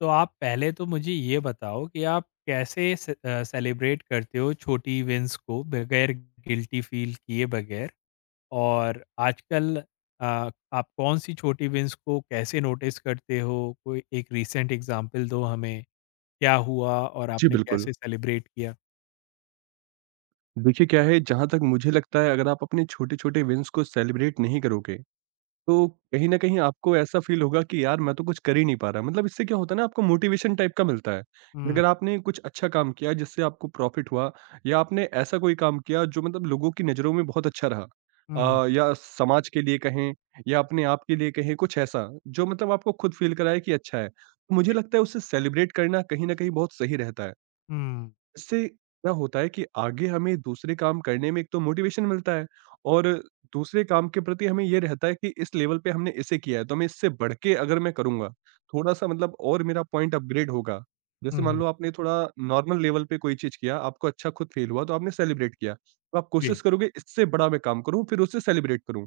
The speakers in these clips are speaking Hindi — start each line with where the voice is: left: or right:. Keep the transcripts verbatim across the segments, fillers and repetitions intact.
left: तो आप पहले तो मुझे ये बताओ कि आप कैसे से, अ, सेलिब्रेट करते हो छोटी विंस को बगैर गिल्टी फील किए बगैर। और आजकल अ, आप कौन सी छोटी विंस को कैसे नोटिस करते हो? कोई एक रीसेंट एग्जांपल दो हमें, क्या हुआ और
right: जी,
left: आपने
right: बिल्कुल।
left: कैसे सेलिब्रेट किया?
right: देखिए क्या है, जहाँ तक मुझे लगता है अगर आप अपने छोटे-छोटे विन्स को सेलिब्रेट नहीं करोगे, तो कहीं न कहीं आपको ऐसा फ़ील होगा कि यार मैं तो कुछ कर ही नहीं पा रहा। मतलब इससे क्या होता है ना आपको मोटिवेशन टाइप का मिलता है।
left: हम्म।
right: अगर आपने कुछ अच्छा काम किया जिससे आपको प्रॉफ़िट हुआ या आपने ऐसा कोई काम किया जो मतलब लोगों की नज़रों में बहुत अच्छा रहा
left: हम्म।
right: अ, या समाज के लिए कहें या अपने आप के लिए कहें कुछ ऐसा, जो मतलब आपको खुद फ़ील कराए कि अच्छा है। तो मुझे लगता है उसे सेलिब्रेट करना कहीं न कहीं बहुत सही रहता है।
left: हम्म।
right: इससे क्या होता है कि आगे हमें दूसरे काम करने में एक तो मोटिवेशन मिलता है और दूसरे काम के प्रति हमें ये रहता है कि इस लेवल पे हमने इसे किया है तो मैं इससे बढ़ के अगर मैं करूंगा थोड़ा सा मतलब और मेरा पॉइंट अपग्रेड होगा। जैसे मान
left: हम्म।
right: लो आपने थोड़ा नॉर्मल लेवल पे कोई चीज किया, आपको अच्छा खुद फील हुआ तो आपने सेलिब्रेट किया तो आप
left: जी।
right: कोशिश करोगे इससे बड़ा मैं काम करूं फिर उससे सेलिब्रेट करूं।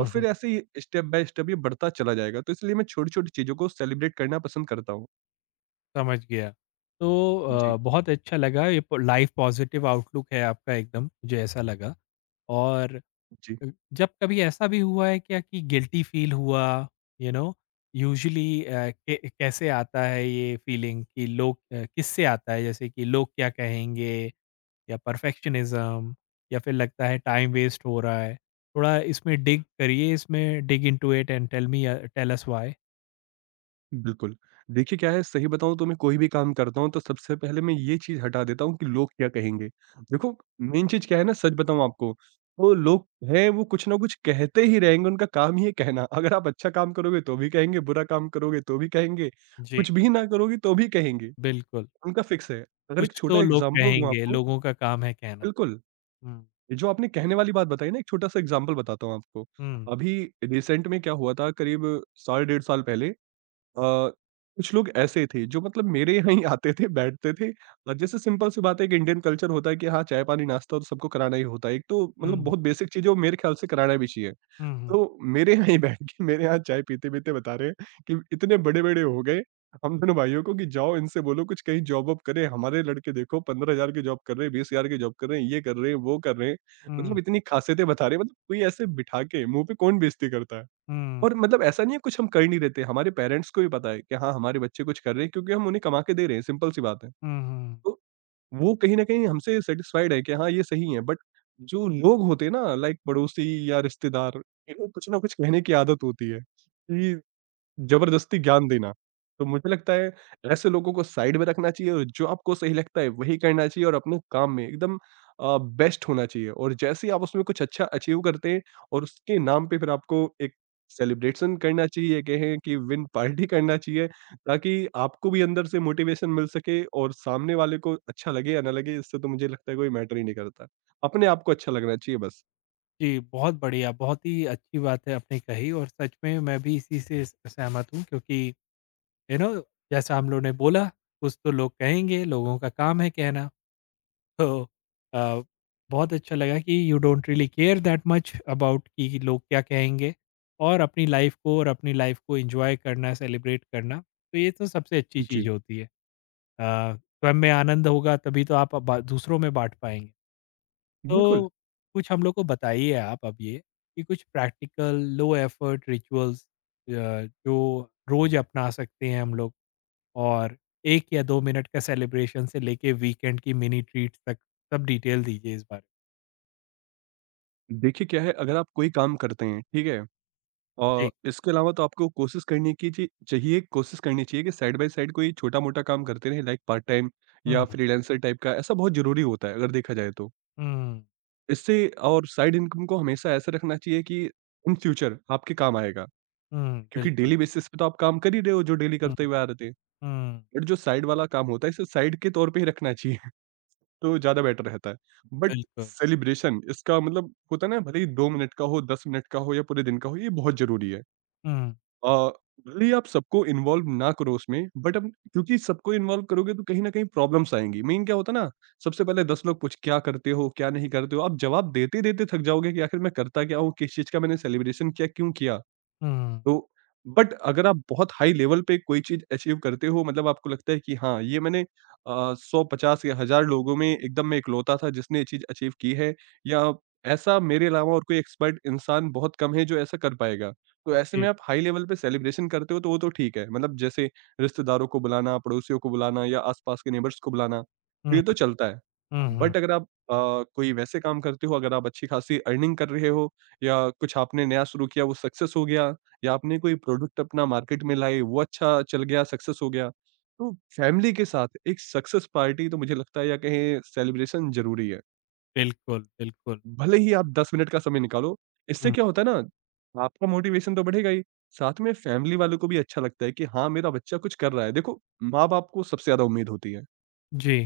right: और फिर ऐसे ही स्टेप बाय स्टेप ये बढ़ता चला जाएगा, तो इसलिए मैं छोटी छोटी चीजों को सेलिब्रेट करना पसंद करता हूँ।
left: समझ गया। तो अ,
right: जी,
left: बहुत अच्छा लगा, ये लाइफ पॉजिटिव आउटलुक है आपका, एकदम मुझे ऐसा लगा। और
right: जी,
left: जब कभी ऐसा भी हुआ है क्या कि गिल्टी फील हुआ? यू नो यूजुअली कैसे आता है ये फीलिंग, कि लोग अ, किससे आता है, जैसे कि लोग क्या कहेंगे, या परफेक्शनिज्म, या फिर लगता है टाइम वेस्ट हो रहा है? थोड़ा इसमें डिग करिए, इसमें dig into it and tell me, tell us why.
right: बिल्कुल। देखिए क्या है, सही बताऊँ तो मैं कोई भी काम करता हूँ तो सबसे पहले मैं ये चीज़ हटा देता हूँ कि लोग क्या कहेंगे। देखो, मेन चीज़ क्या है ना, सच बताऊँ आपको, वो लोग हैं वो कुछ ना कुछ कहते ही रहेंगे, उनका काम ही है कहना। अगर आप अच्छा काम करोगे तो भी कहेंगे, बुरा काम करोगे तो भी कहेंगे,
left: जी,
right: कुछ भी ना करोगे तो भी कहेंगे,
left: बिल्कुल।
right: उनका फिक्स है। अगर एक
left: कुछ
right: छोटा
left: तो लोग
right: एग्ज़ाम्पल दूँ
left: कहेंगे,
right: आपको
left: लोगों का काम है कहना।
right: बिल्कुल,
left: हम्म।
right: ये जो आपने कहने वाली बात बताई ना, एक छोटा-सा एग्ज़ाम्पल बताता हूँ आपको।
left: हम्म।
right: अभी रिसेंट में क्या हुआ था, करीब साल डेढ़ साल पहले अ, कुछ लोग ऐसे थे जो मतलब मेरे यहाँ ही आते थे, बैठते थे और जैसे सिंपल सी बात है कि इंडियन कल्चर होता है कि हाँ, चाय-पानी, नाश्ता तो सबको कराना ही होता है। एक तो मतलब
left: हम्म।
right: बहुत बेसिक चीज़ है वो, मेरे ख्याल से कराना भी चाहिए।
left: हम्म।
right: तो मेरे यहाँ ही बैठ के मेरे यहाँ चाय पीते-पीते बता रहे हैं कि इतने बड़े-बड़े हो गए हम दोनों भाइयों को कि जाओ इनसे बोलो कुछ कहीं जॉब वॉब करें, हमारे लड़के देखो पंद्रह हज़ार की जॉब कर रहे हैं, बीस हज़ार की जॉब कर रहे हैं, ये कर रहे हैं, वो कर रहे हैं।
left: हम्म।
right: मतलब इतनी खासियतें बता रहे हैं, मतलब कोई ऐसे बिठा के मुँह पे कौन बेइज़्ज़ती करता है।
left: हम्म।
right: और मतलब ऐसा नहीं है कुछ हम कर नहीं रहे थे, हमारे पेरेंट्स को भी पता है कि हाँ, हमारे बच्चे कुछ कर रहे हैं क्योंकि हम उन्हें कमा के दे रहे हैं, सिंपल सी बात है।
left: हम्म। हम्म।
right: तो वो कहीं न कहीं हमसे सैटिस्फाइड है कि हाँ, ये सही है, बट जो लोग होते हैं ना लाइक पड़ोसी या रिश्तेदार, इन्हें कुछ ना कुछ कहने की आदत होती है कि ज़बरदस्ती ज्ञान देना। तो मुझे लगता है ऐसे लोगों को साइड में रखना चाहिए और जो आपको सही लगता है वही करना चाहिए और अपने काम में एकदम अ, बेस्ट होना चाहिए और जैसे ही आप उसमें कुछ अच्छा अचीव करते हैं और उसके नाम पे फिर आपको एक सेलिब्रेशन करना चाहिए, कहें कि विन पार्टी करना चाहिए ताकि आपको भी अंदर से मोटिवेशन मिल सके और सामने वाले को अच्छा लगे या ना लगे, इससे तो मुझे लगता है कोई मैटर ही नहीं करता। अपने आप को अच्छा लगना चाहिए बस।
left: जी, बहुत बढ़िया, बहुत ही अच्छी बात है आपने कही और सच में मैं भी इसी से स सहमत हूँ क्योंकि यू नो जैसा हम लोग ने बोला, कुछ तो लोग कहेंगे, लोगों का काम है कहना। तो अ, बहुत अच्छा लगा कि you don't really care that much about कि लोग क्या कहेंगे। और अपनी लाइफ़ को और अपनी लाइफ़ को एन्जॉय करना, सेलिब्रेट करना, तो ये तो सबसे अच्छी चीज़
right: जी,
left: होती है। अ, स्वयं में आनंद होगा तभी तो आप ब दूसरों में बाँट पाएँगे।
right: बिल्कुल।
left: तो कुछ हम लोग को बताइए आप अब ये, कि कुछ प्रैक्टिकल लो एफर्ट रिचुअल्स अ, जो रोज अपना सकते हैं हम लोग, और एक या दो मिनट का सेलिब्रेशन से लेके वीकेंड की मिनी ट्रीट तक, सब डिटेल दीजिए इस बारे में।
right: देखिए क्या है, अगर आप कोई काम करते हैं, ठीक है? अ,
left: जी।
right: इसके अलावा तो आपको कोशिश करनी की चि चाहिए कोशिश करनी चाहिए कि साइड बाय साइड कोई छोटा-मोटा काम करते रहें लाइक पार्ट टाइम
left: हुँ,
right: या
left: हुँ।
right: फ्रीलांसर टाइप का, ऐसा बहुत ज़रूरी होता है अगर देखा जाए तो।
left: हुँ,
right: इससे और साइड इनकम को हमेशा ऐसा रखना चाहिए कि इन फ्यूचर आपके काम आएगा,
left: हुँ,
right: क्योंकि
left: बिल्कुल।
right: डेली बेसिस पे तो आप काम कर ही रहे हो जो डेली
left: हुँ,
right: करते हुए आ रहे थे।
left: हुँ,
right: बट जो साइड वाला काम होता है इसे साइड के तौर पे ही रखना चाहिए तो ज़्यादा बेटर रहता है। बट
left: बिल्कुल।
right: सेलिब्रेशन इसका मतलब होता है ना, भले ही दो मिनट का हो, दस मिनट का हो या पूरे दिन का हो, ये बहुत ज़रूरी है।
left: हुँ,
right: अ, भले ही आप सबको इन्वॉल्व ना करो उसमें, बट अब क्योंकि सबको इन्वॉल्व करोगे तो कहीं न कहीं प्रॉब्लम्स आएँगी। मेन क्या होता है ना, सबसे पहले दस लोग पूछ क्या करते हो, क्या नहीं करते हो? आप जवाब देते-देते थक जाओगे कि आखिर मैं करता क्या हूँ? किस चीज़ का मैंने सेलिब्रेशन किया, क्यों किया?
left: हुँ,
right: तो बट अगर आप बहुत हाई लेवल पे कोई चीज़ अचीव करते हो, मतलब आपको लगता है कि हाँ, ये मैंने अ, एक सौ पचास या हज़ार लोगों में एकदम मैं इकलौता था जिसने ये चीज़ अचीव की है या ऐसा मेरे अलावा और कोई एक्सपर्ट इंसान बहुत कम है जो ऐसा कर पाएगा। तो ऐसे में
left: जी।
right: आप हाई लेवल पे सेलिब्रेशन करते हो तो वो तो ठीक है, मतलब जैसे रिश्तेदारों को बुलाना, पड़ोसियों को बुलाना या आस-पास के नेबर्स को बुलाना, तो
left: हुँ,
right: ये तो चलता है।
left: हुँ, हुँ,
right: बट अगर आप अ, कोई वैसे काम करते हो, अगर आप अच्छी-खासी अर्निंग कर रहे हो या कुछ आपने नया शुरू किया वो सक्सेस हो गया या आपने कोई प्रोडक्ट अपना मार्केट में लाए, वो अच्छा चल गया, सक्सेस हो गया। तो फैमिली के साथ एक सक्सेस पार्टी तो मुझे लगता है या कहें सेलिब्रेशन ज़रूरी है।
left: बिल्कुल, बिल्कुल।
right: भले ही आप दस मिनट का समय निकालो, इससे
left: हुँ,
right: क्या होता है ना, आपका मोटिवेशन तो बढ़ेगा ही, साथ में फैमिली वालों को भी अच्छा लगता है कि हाँ, मेरा बच्चा कुछ कर रहा है। देखो, माँ-बाप को सबसे ज़्यादा उम्मीद होती है
left: जी।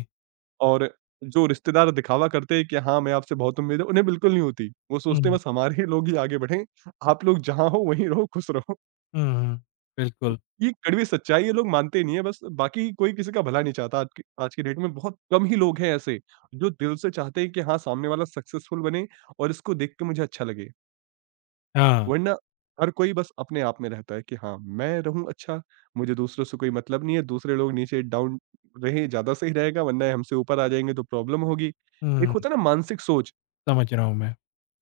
right: और जो रिश्तेदार दिखावा करते हैं कि हाँ, मैं आपसे बहुत उम्मीद है, उन्हें बिल्कुल नहीं होती। वो
left: हुँ,
right: सोचते हैं
left: हुँ,
right: बस हमारे ही लोग ही आगे बढ़ें, आप लोग जहाँ हो वहीं रहो, खुश रहो।
left: हुँ, बिल्कुल।
right: ये कड़वी सच्चाई है, लोग मानते नहीं है, बस बाकी कोई किसी का भला नहीं चाहता। आज की आज की डेट में बहुत कम ही लोग हैं ऐसे, जो दिल से चाहते हैं कि हाँ, सामने वाला सक्सेसफुल बने और इसको देख के मुझे अच्छा लगे।
left: हाँ,
right: वरना हर कोई बस अपने आप में रहता है कि हाँ, मैं रहूँ अच्छा, मुझे दूसरों से कोई मतलब नहीं है, दूसरे लोग नीचे डाउन रहें ज़्यादा सही रहेगा, वरना ये हमसे ऊपर आ जाएँगे तो प्रॉब्लम होगी। एक
left: हुँ,
right: होता है ना मानसिक सोच,
left: समझ रहा हूँ मैं।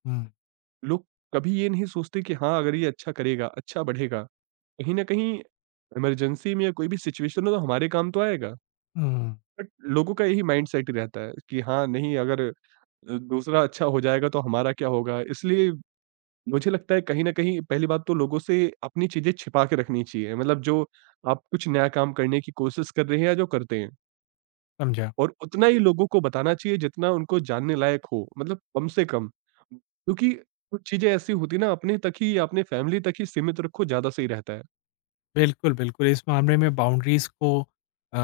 left: हुँ।
right: लोग कभी ये नहीं सोचते कि हाँ, अगर ये अच्छा करेगा, अच्छा बढ़ेगा, कहीं न कहीं इमरजेंसी में या कोई भी सिचुएशन हो तो हमारे काम तो आएगा।
left: हुँ,
right: बट लोगों का यही माइंडसेट ही रहता है कि हाँ, नहीं, अगर अ, दूसरा अच्छा हो जाएगा तो हमारा क्या होगा? इसलिए मुझे लगता है कहीं न कहीं पहली बात तो लोगों से अपनी चीज़ें छिपा के रखनी चाहिए। मतलब जो आप कुछ नया काम करने की कोशिश कर रहे हैं या जो करते हैं
left: समझा।
right: और उतना ही लोगों को बताना चाहिए जितना उनको जानने लायक हो, मतलब कम से कम। क्योंकि कुछ चीज़ें ऐसी होती हैं ना अपने तक ही या अपने फैमिली तक ही सीमित रखो ज़्यादा सही रहता है,
left: बिल्कुल, बिल्कुल, इस मामले में बाउंड्रीज़ को अ,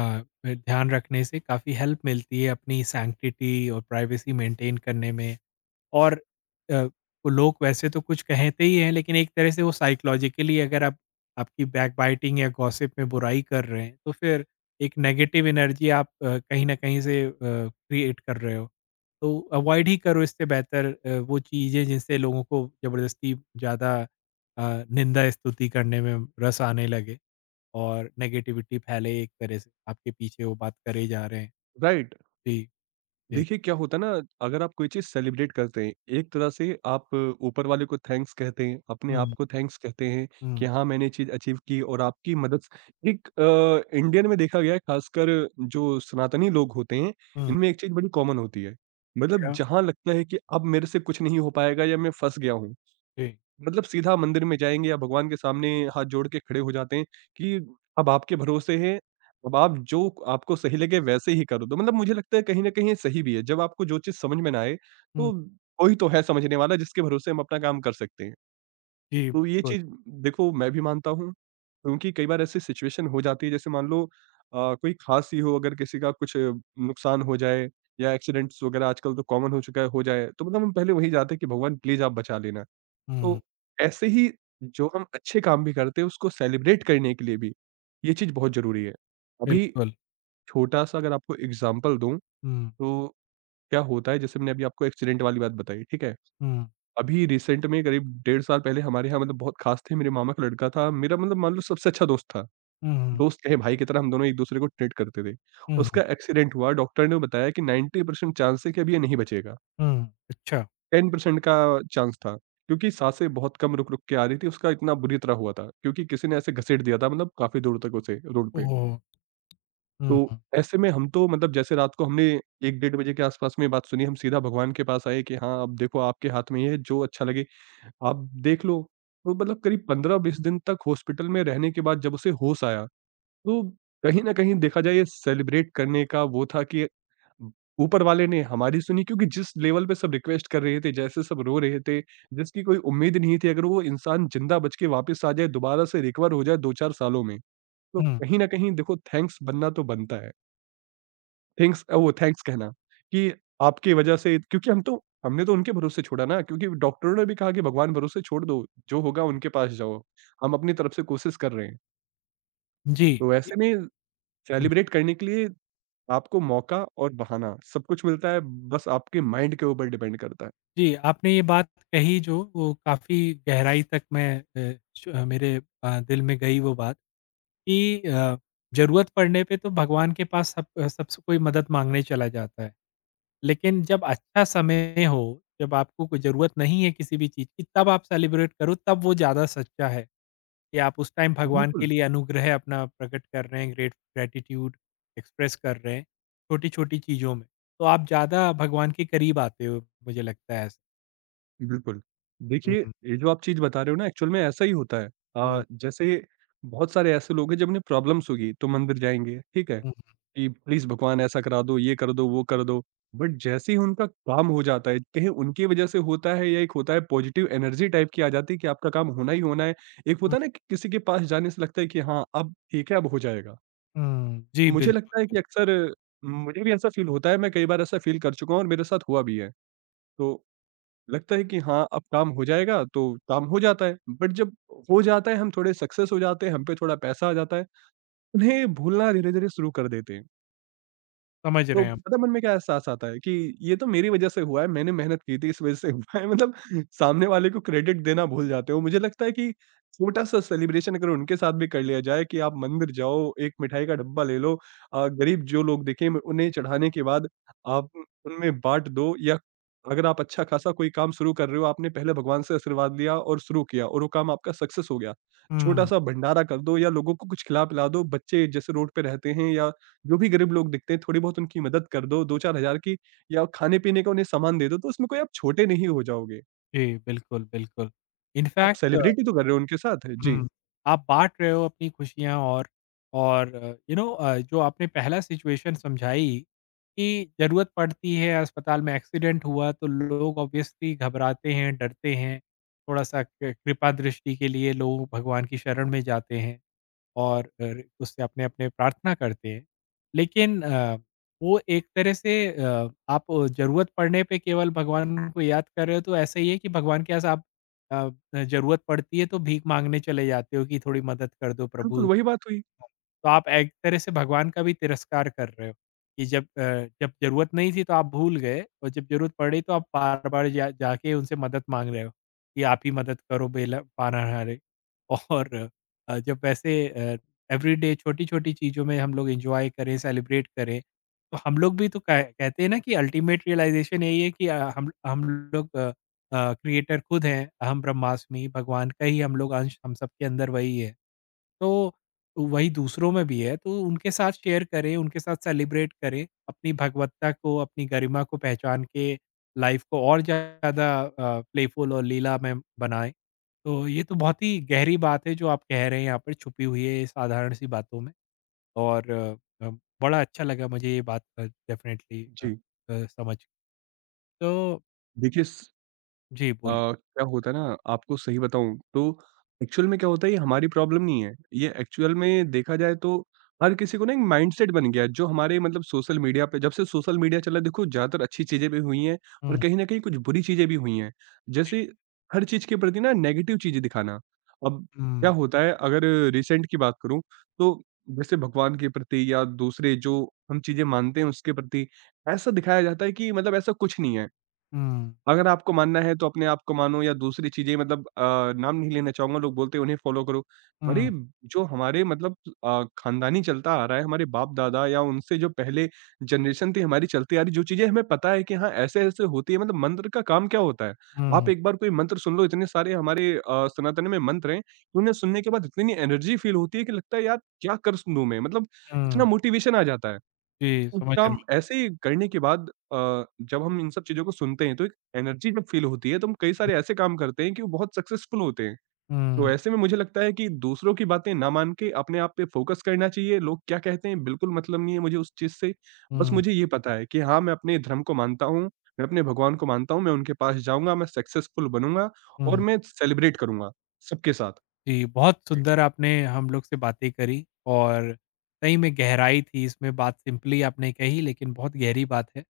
left: ध्यान रखने से काफ़ी हेल्प मिलती है अपनी सैंक्टिटी और प्राइवेसी मेंटेन करने में। और अ, वो लोग वैसे तो कुछ कहते ही हैं, लेकिन एक तरह से वो साइकोलॉजिकली अगर आप आपकी बैकबाइटिंग या गॉसिप में बुराई कर रहे हैं तो फिर एक नेगेटिव एनर्जी आप अ, कहीं न कहीं से क्रिएट कर रहे हो। तो अवॉइड ही करो, इससे बेहतर अ, वो चीज़ें जिनसे लोगों को ज़बरदस्ती ज़्यादा अ, निंदा स्तुति करने में रस आने लगे और नेगेटिविटी फैले एक तरह से, आपके पीछे वो बात करे जा रहे हैं।
right: राइट?
left: जी, जी।
right: देखिए, क्या होता है ना, अगर आप कोई चीज़ सेलिब्रेट करते हैं, एक तरह से आप ऊपर वाले को थैंक्स कहते हैं, अपने आप
left: हुँ,
right: को थैंक्स कहते हैं कि
left: हुँ,
right: हाँ, मैंने ये चीज़ अचीव की और आपकी मदद से एक अ, इंडियन में देखा गया है, खासकर जो सनातनी लोग होते हैं,
left: हुँ।
right: इनमें एक चीज़ बड़ी कॉमन होती है। मतलब
left: क्या?
right: जहाँ लगता है कि अब मेरे से कुछ नहीं हो पाएगा या मैं फँस गया हूँ,
left: जी।
right: मतलब सीधा मंदिर में जाएँगे या भगवान के सामने हाथ जोड़ के खड़े हो जाते हैं कि अब आपके भरोसे है, अब आप जो आपको सही लगे वैसे ही कर दो। मतलब मुझे लगता है कहीं न कहीं ये सही भी है, जब आपको जो चीज़ समझ में ना आए,
left: हुँ।
right: तो कोई तो है समझने वाला जिसके भरोसे हम अपना काम कर सकते हैं।
left: जी,
right: तो ये
left: बिल्कुल।
right: चीज़ देखो मैं भी मानता हूँ, क्योंकि कई बार ऐसी सिचुएशन हो जाती है, जैसे मान लो अ, कोई खाँसी हो, अगर किसी का कुछ नुकसान हो जाए या एक्सीडेंट्स वगैरह आजकल तो कॉमन हो चुका है, हो जाए, तो मतलब हम पहले वहीं जाते हैं कि भगवान प्लीज़ आप बचा लेना।
left: हुँ,
right: तो ऐसे ही जो हम अच्छे काम भी करते हैं उसको सेलिब्रेट करने के लिए भी ये चीज़ बहुत ज़रूरी है। अभी
left: बिल्कुल।
right: छोटा-सा अगर आपको एग्ज़ाम्पल दूँ
left: हुँ,
right: तो क्या होता है, जैसे मैंने अभी आपको एक्सीडेंट वाली बात बताई, ठीक है?
left: हुँ,
right: अभी रिसेंट में करीब डेढ़ साल पहले हमारे यहाँ मतलब बहुत ख़ास थे मेरे मामा का लड़का था, मेरा मतलब मान लो सबसे अच्छा दोस्त था।
left: हुँ,
right: दोस्त कहें भाई की तरह हम दोनों एक-दूसरे को ट्रीट करते थे।
left: हुँ,
right: उसका एक्सीडेंट हुआ, डॉक्टर ने बताया कि नाइंटी परसेंट चांस है कि अब ये नहीं बचेगा।
left: हुँ, अच्छा।
right: टेन परसेंट का चांस था, क्योंकि साँसें बहुत कम रुक-रुक के आ रही थी, उसका इतना बुरी तरह हुआ था, क्योंकि किसी ने ऐसे घसीट दिया था मतलब काफ़ी दूर तक उसे रोड पे।
left: ओह! हुँ,
right: तो
left: हुँ,
right: ऐसे में हम तो मतलब जैसे रात को हमने एक डेढ़ बजे के आस-पास में ये बात सुनी, हम सीधा भगवान के पास आए कि हाँ, अब देखो आपके हाथ में ही है, जो अच्छा लगे आप देख लो। तो मतलब करीब पंद्रह बीस दिन तक हॉस्पिटल में रहने के बाद जब उसे होश आया, तो कहीं न कहीं देखा जाए ये सेलिब्रेट करने का वो था कि ऊपर वाले ने हमारी सुनी क्योंकि जिस लेवल पे सब रिक्वेस्ट कर रहे थे, जैसे सब रो रहे थे, जिसकी कोई उम्मीद नहीं थी, अगर वो इंसान ज़िंदा बच के वापस आ जाए, दोबारा से रिकवर हो जाए दो चार सालों में, तो
left: हुँ।
right: कहीं न कहीं देखो थैंक्स बनना तो बनता है। थैंक्स अ, वो थैंक्स कहना कि आपकी वजह से क्योंकि हम तो हमने तो उनके भरोसे छोड़ा ना क्योंकि डॉक्टरों ने भी कहा कि भगवान भरोसे छोड़ दो, जो होगा उनके पास जाओ, हम अपनी तरफ से कोशिश कर रहे हैं।
left: जी,
right: तो
left: जी,
right: ऐसे में
left: हुँ,
right: सेलिब्रेट करने के लिए आपको मौका और बहाना सब कुछ मिलता है, बस आपके माइंड के ऊपर डिपेंड करता है।
left: जी, आपने ये बात कही जो वो काफ़ी गहराई तक मैं अ, श अ, मेरे अ, दिल में गई वो बात, कि अ, ज़रूरत पड़ने पे तो भगवान के पास सब सब से कोई मदद माँगने चला जाता है। लेकिन जब अच्छा समय हो, जब आपको कोई ज़रूरत नहीं है किसी भी चीज़ की, तब आप सेलिब्रेट करो, तब वो ज़्यादा सच्चा है, कि आप उस टाइम भगवान के
right: बिल्कुल,
left: लिए अनुग्रह अपना प्रकट कर रहे हैं, ग्रेट ग्रैटिट्यूड एक्सप्रेस कर रहे हैं, छोटी-छोटी चीज़ों में। तो आप ज़्यादा भगवान के करीब आते हो, मुझे लगता है ऐसा।
right: बिल्कुल।
left: हुँ,
right: देखिए,
left: हुँ,
right: ये जो आप चीज़ बता रहे हो ना एक्चुअल में ऐसा ही होता है।
left: हुँ,
right: अ, जैसे बहुत सारे ऐसे लोग हैं जब उन्हें प्रॉब्लम्स होगी तो मंदिर जाएँगे, ठीक है?
left: हुँ,
right: कि प्लीज़ भगवान ऐसा करा दो, ये कर दो, वो कर दो। बट जैसे ही उनका काम हो जाता है, कहीं उनकी वजह से होता है या एक होता है पॉजिटिव एनर्जी टाइप की आ जाती है कि आपका काम होना ही होना है। एक
left: हुँ,
right: होता है ना कि किसी के पास जाने से लगता है कि हाँ, अब ठीक है, अब हो जाएगा।
left: हुँ, जी,
right: मुझे
left: बिल्कुल,
right: लगता है कि
left: बिल्कुल,
right: अक्सर मुझे भी ऐसा फ़ील होता है, मैं कई बार ऐसा फ़ील कर चुका हूँ और मेरे साथ हुआ भी है। तो लगता है कि हाँ, अब काम हो जाएगा, तो काम हो जाता है। बट जब हो जाता है, हम थोड़े सक्सेस हो जाते हैं, हम पे थोड़ा पैसा आ जाता है, उन्हें भूलना धीरे-धीरे शुरू कर देते हैं।
left: समझ रहे
right: तो
left: हैं हम।
right: पता है मन में क्या एहसास आता है कि ये तो मेरी वजह से हुआ है, मैंने मेहनत की थी इस वजह से हुआ है मतलब सामने वाले को क्रेडिट देना भूल जाते हो। मुझे लगता है कि छोटा-सा सेलिब्रेशन अगर उनके साथ भी कर लिया जाए कि आप मंदिर जाओ, एक मिठाई का डब्बा ले लो अ, गरीब जो लोग दिखें उन्हें चढ़ाने के बाद आप उनमें बाँट दो या अगर आप अच्छा खासा कोई काम शुरू कर रहे हो, आपने पहले भगवान से आशीर्वाद लिया और शुरू किया और वो काम आपका सक्सेस हो गया।
left: हुँ,
right: छोटा-सा भंडारा कर दो या लोगों को कुछ खिला-पिला दो, बच्चे जैसे रोड पे रहते हैं या जो भी गरीब लोग दिखते हैं थोड़ी बहुत उनकी मदद कर दो, 2-4000 की या खाने-पीने का उन्हें सामान दे दो, तो उसमें कोई आप छोटे नहीं हो जाओगे।
left: जी, बिल्कुल, बिल्कुल।
right: आप
left: इनफैक्ट
right: सेलिब्रिटी तो कर रहे हो उनके साथ। जी,
left: हुँ। आप बाँट रहे हो अपनी खुशियाँ। और और यू नो अ, जो आपने पहला सिचुएशन समझाई कि ज़रूरत पड़ती है, अस्पताल में एक्सीडेंट हुआ तो लोग ऑब्वियसली घबराते हैं, डरते हैं, थोड़ा-सा कृ कृपा दृष्टि के लिए लोग भगवान की शरण में जाते हैं। और अर उससे अपने-अपने प्रार्थना करते हैं। लेकिन अ, वो एक तरह से अ, आप ज़रूरत पड़ने पे केवल भगवान को याद कर रहे हो, तो ऐसा ही है कि भगवान के पास आप अ, ज़रूरत पड़ती है तो भीख माँगने चले जाते हो कि थोड़ी मदद कर दो
right: बिल्कुल
left: प्रभु।
right: वही बात हुई।
left: तो आप एक तरह से भगवान का भी तिरस्कार कर रहे हो, कि जब अ, जब ज़रूरत नहीं थी तो आप भूल गए, और जब ज़रूरत पड़ी तो आप बार-बार जा जाके उनसे मदद माँग रहे हो कि आप ही मदद करो बेला पानाहारे। और अ, जब वैसे अ, एवरीडे छोटी-छोटी चीज़ों में हम लोग एन्जॉय करें, सेलिब्रेट करें, तो हम लोग भी तो कह कहते हैं ना कि अल्टीमेट रियलाइज़ेशन यही है, कि अ, हम हम लोग अ, क्रिएटर खुद हैं, अहम ब्रह्मास्मि, भगवान का ही हम लोग अंश, हम सबके अंदर वही है। तो वही दूसरों में भी है, तो उनके साथ शेयर करें, उनके साथ सेलिब्रेट करें, अपनी भगवत्ता को, अपनी गरिमा को पहचान के लाइफ को और ज़्यादा अ, प्लेफुल और लीलामय बनाएँ। तो ये तो बहुत ही गहरी बात है जो आप कह रहे हैं, यहाँ पर छुपी हुई है ये साधारण सी बातों में। और अ, अ, बड़ा अच्छा लगा मुझे ये बात, अ, डेफ़िनेटली अ
right: जी,
left: अ, समझ। तो
right: देखिए स
left: जी,
right: अ,
left: बोलिए।
right: क्या होता है ना आपको सही बताऊँ तो एक्चुअल में क्या होता है ये हमारी प्रॉब्लम नहीं है। ये एक्चुअल में देखा जाए तो हर किसी को ना एक माइंडसेट बन गया है जो हमारे मतलब सोशल मीडिया पे जब से सोशल मीडिया चला देखो ज़्यादातर अच्छी चीज़ें भी हुई हैं और
left: हुँ,
right: कहीं न कहीं कुछ बुरी चीज़ें भी हुई हैं। जैसे हर चीज़ के प्रति ना नेगेटिव चीज़ें दिखाना। अब क्या
left: हुँ,
right: होता है अगर रिसेंट की बात करूँ तो जैसे भगवान के प्रति या दूसरे जो हम चीज़ें मानते हैं उसके प्रति ऐसा दिखाया जाता है कि मतलब ऐसा कुछ नहीं है।
left: हुँ,
right: अगर आपको मानना है, तो अपने आप को मानो या दूसरी चीज़ें मतलब अ, नाम नहीं लेना चाहूँगा, लोग बोलते हैं उन्हें फ़ॉलो करो। अरे!
left: हुँ,
right: जो हमारे मतलब अ, ख़ानदानी चलता आ रहा है, हमारे बाप-दादा या उनसे जो पहले जनरेशन थी हमारी चलती आ रही, जो चीज़ें हमें पता है कि हाँ, ऐसे-ऐसे होती है मतलब मंत्र का काम क्या होता है? आप
left: हुँ,
right: एक बार कोई मंत्र सुन लो, इतने सारे हमारे अ, सनातन में मंत्र हैं, कि उन्हें सुनने के बाद इतनी एनर्जी फ़ील होती है कि लगता है यार, क्या कर स दूँ मैं? मतलब इतना
left: हुँ।
right: मोटिवेशन आ जाता है।
left: जी,
right: उस
left: समझ रहा
right: काम
left: हूँ।
right: ऐसे करने के बाद अ, जब हम इन सब चीज़ों को सुनते हैं, तो एक एनर्जी जब फ़ील होती है, तो हम कई सारे ऐसे काम करते हैं कि वो बहुत सक्सेसफुल होते हैं। तो
left: हुँ,
right: ऐसे में मुझे लगता है कि दूसरों की बातें ना मान के अपने आप पे फ़ोकस करना चाहिए। लोग क्या कहते हैं, बिल्कुल मतलब नहीं है मुझे उस चीज़ से। बस
left: हुँ,
right: मुझे ये पता है कि हाँ, मैं अपने धर्म को मानता हूँ, मैं अपने भगवान को मानता हूँ, मैं उनके पास जाऊँगा, मैं सक्सेसफुल बनूँगा और
left: हुँ।
right: मैं सेलिब्रेट करूँगा सबके साथ।
left: जी, बहुत
right: जी,
left: सुंदर आपने हम लोग से बातें करी। और सही में गहराई थी इसमें, बात सिंपली आपने कही लेकिन बहुत गहरी बात है।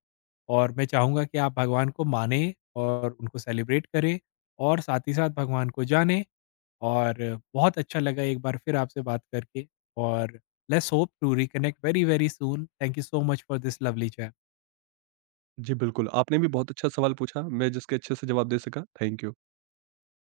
left: और मैं चाहूँगा कि आप भगवान को मानें और उनको सेलिब्रेट करें, और साथ ही साथ भगवान को जानें। और बहुत अच्छा लगा एक बार फिर आपसे बात करके। और let's hope to reconnect very very soon, thank you so much for this lovely chat.
right: जी बिल्कुल। आपने भी बहुत अच्छा सवाल पूछा, मैं जिसके अच्छे से जवाब दे सका, थैंक यू।